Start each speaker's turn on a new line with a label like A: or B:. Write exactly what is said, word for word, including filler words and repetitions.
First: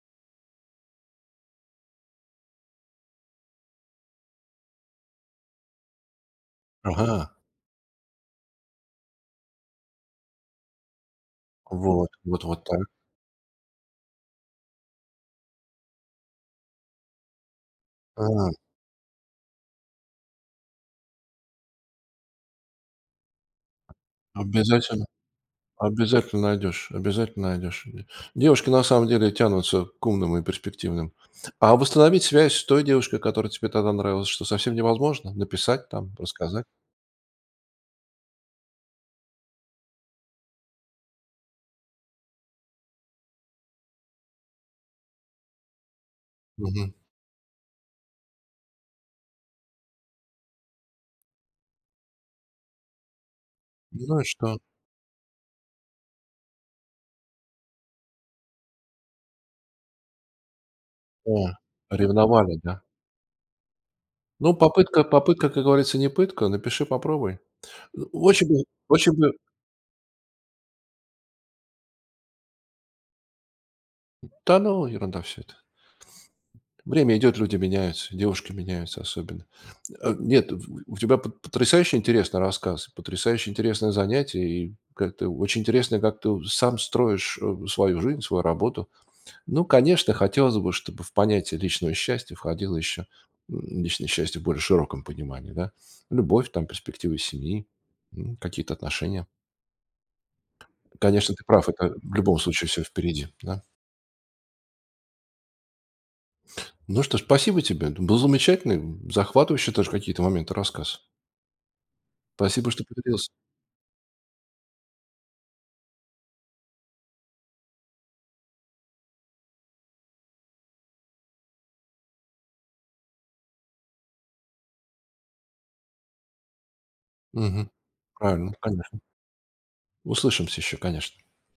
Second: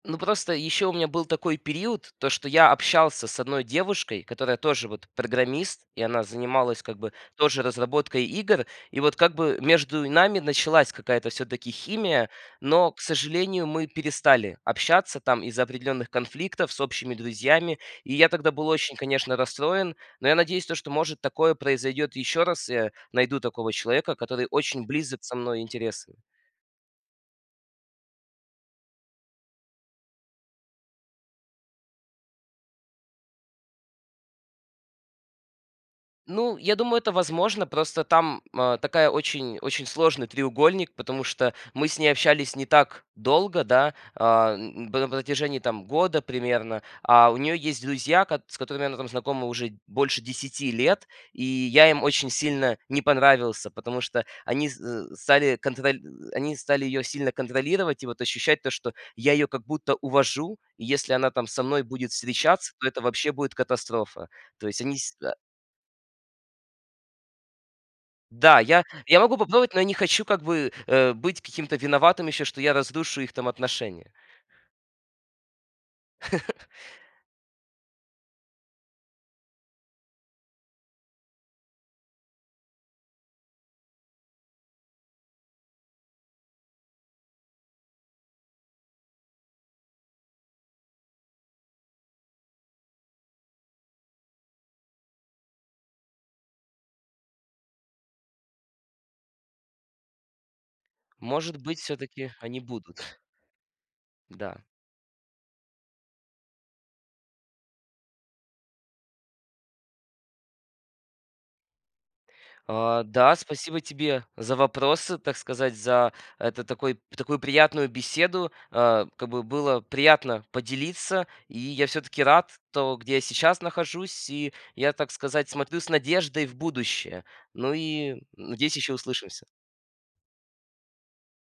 A: Ну, просто и ещё у меня был такой период, то, что я общался с одной девушкой, которая тоже вот программист, и она занималась, как бы,
B: Ага.
A: тоже разработкой игр. И вот, как бы, между и нами началась какая-то всё-таки
B: Вот,
A: химия.
B: вот, вот так.
A: Но, к сожалению, мы перестали общаться там из-за определённых конфликтов с общими друзьями. И я тогда
B: Ам.
A: был очень, конечно, расстроен, но я надеюсь, то, что, может, такое произойдёт ещё раз, я найду такого человека, который очень
B: Обязательно.
A: близок со мной интересы.
B: Обязательно найдешь, обязательно найдешь. Ве девушки на самом деле тянутся к умным и перспективным. А восстановить связь с той девушкой, которая тебе тогда нравилась, что, совсем невозможно? Написать там,
A: Ну,
B: рассказать?
A: я думаю, это возможно. Просто там ма такая очень очень сложный треугольник, потому что мы с ней общались не так долго, да, а, н н на про протяжении там года примерно.
B: Мгм.
A: А у неё есть друзья, кат с которыми она там знакома уже д больше десяти лет. И я им очень сильно не понравился, потому
B: Ну
A: что
B: и что?
A: они з зэ стали контроль ы ы они стали её сильно контролировать и вот ощущать то, что я её как будто увожу. И если она там
B: А,
A: со мной будет
B: ревновали,
A: встречаться,
B: да?
A: то это вообще будет катастрофа.
B: Ну,
A: То есть они
B: попытка
A: с э
B: попытка, как говорится, не пытка, напиши, попробуй. Ну, очень
A: Да,
B: бы,
A: я
B: очень
A: я
B: бы
A: могу попробовать, но я не хочу как бы, э, быть каким-то виноватым ещё, что я разрушу их там отношения.
B: М, да, ну, ерунда всё это. Время идет, люди меняются, и девушки меняются особенно. М а нет, в в у тебя пот потрясающе интересный рассказ, потрясающе интересное занятие и как-то очень интересно, как ты у сам строишь, э, свою жизнь, свою работу. Ну, конечно, хотелось бы, чтобы в понятие личного счастья входило еще, м, личное счастье в более широком понимании, да? Любовь, там, перспективы семьи, м, какие-то отношения. Конечно, ты
A: Может
B: прав,
A: быть,
B: это в
A: всё-таки
B: любом
A: они
B: случае всё
A: будут.
B: впереди, да?
A: Да.
B: Ну что, спасибо тебе. Дум был замечательный, м, захватывающий даже в какие-то моменты рассказ. Спасибо, что
A: А,
B: поделился.
A: да, спасибо тебе за вопросы, так сказать, за, это, такой, п такую приятную беседу. А, как бы было приятно поделиться, и я всё-таки рад то, где я сейчас нахожусь, и я, так сказать, смотрю с надеждой в будущее.
B: Мгм.
A: Ну и, м,
B: Правильно,
A: надеюсь, ещё
B: конечно.
A: услышимся.
B: Услышимся ещё, конечно.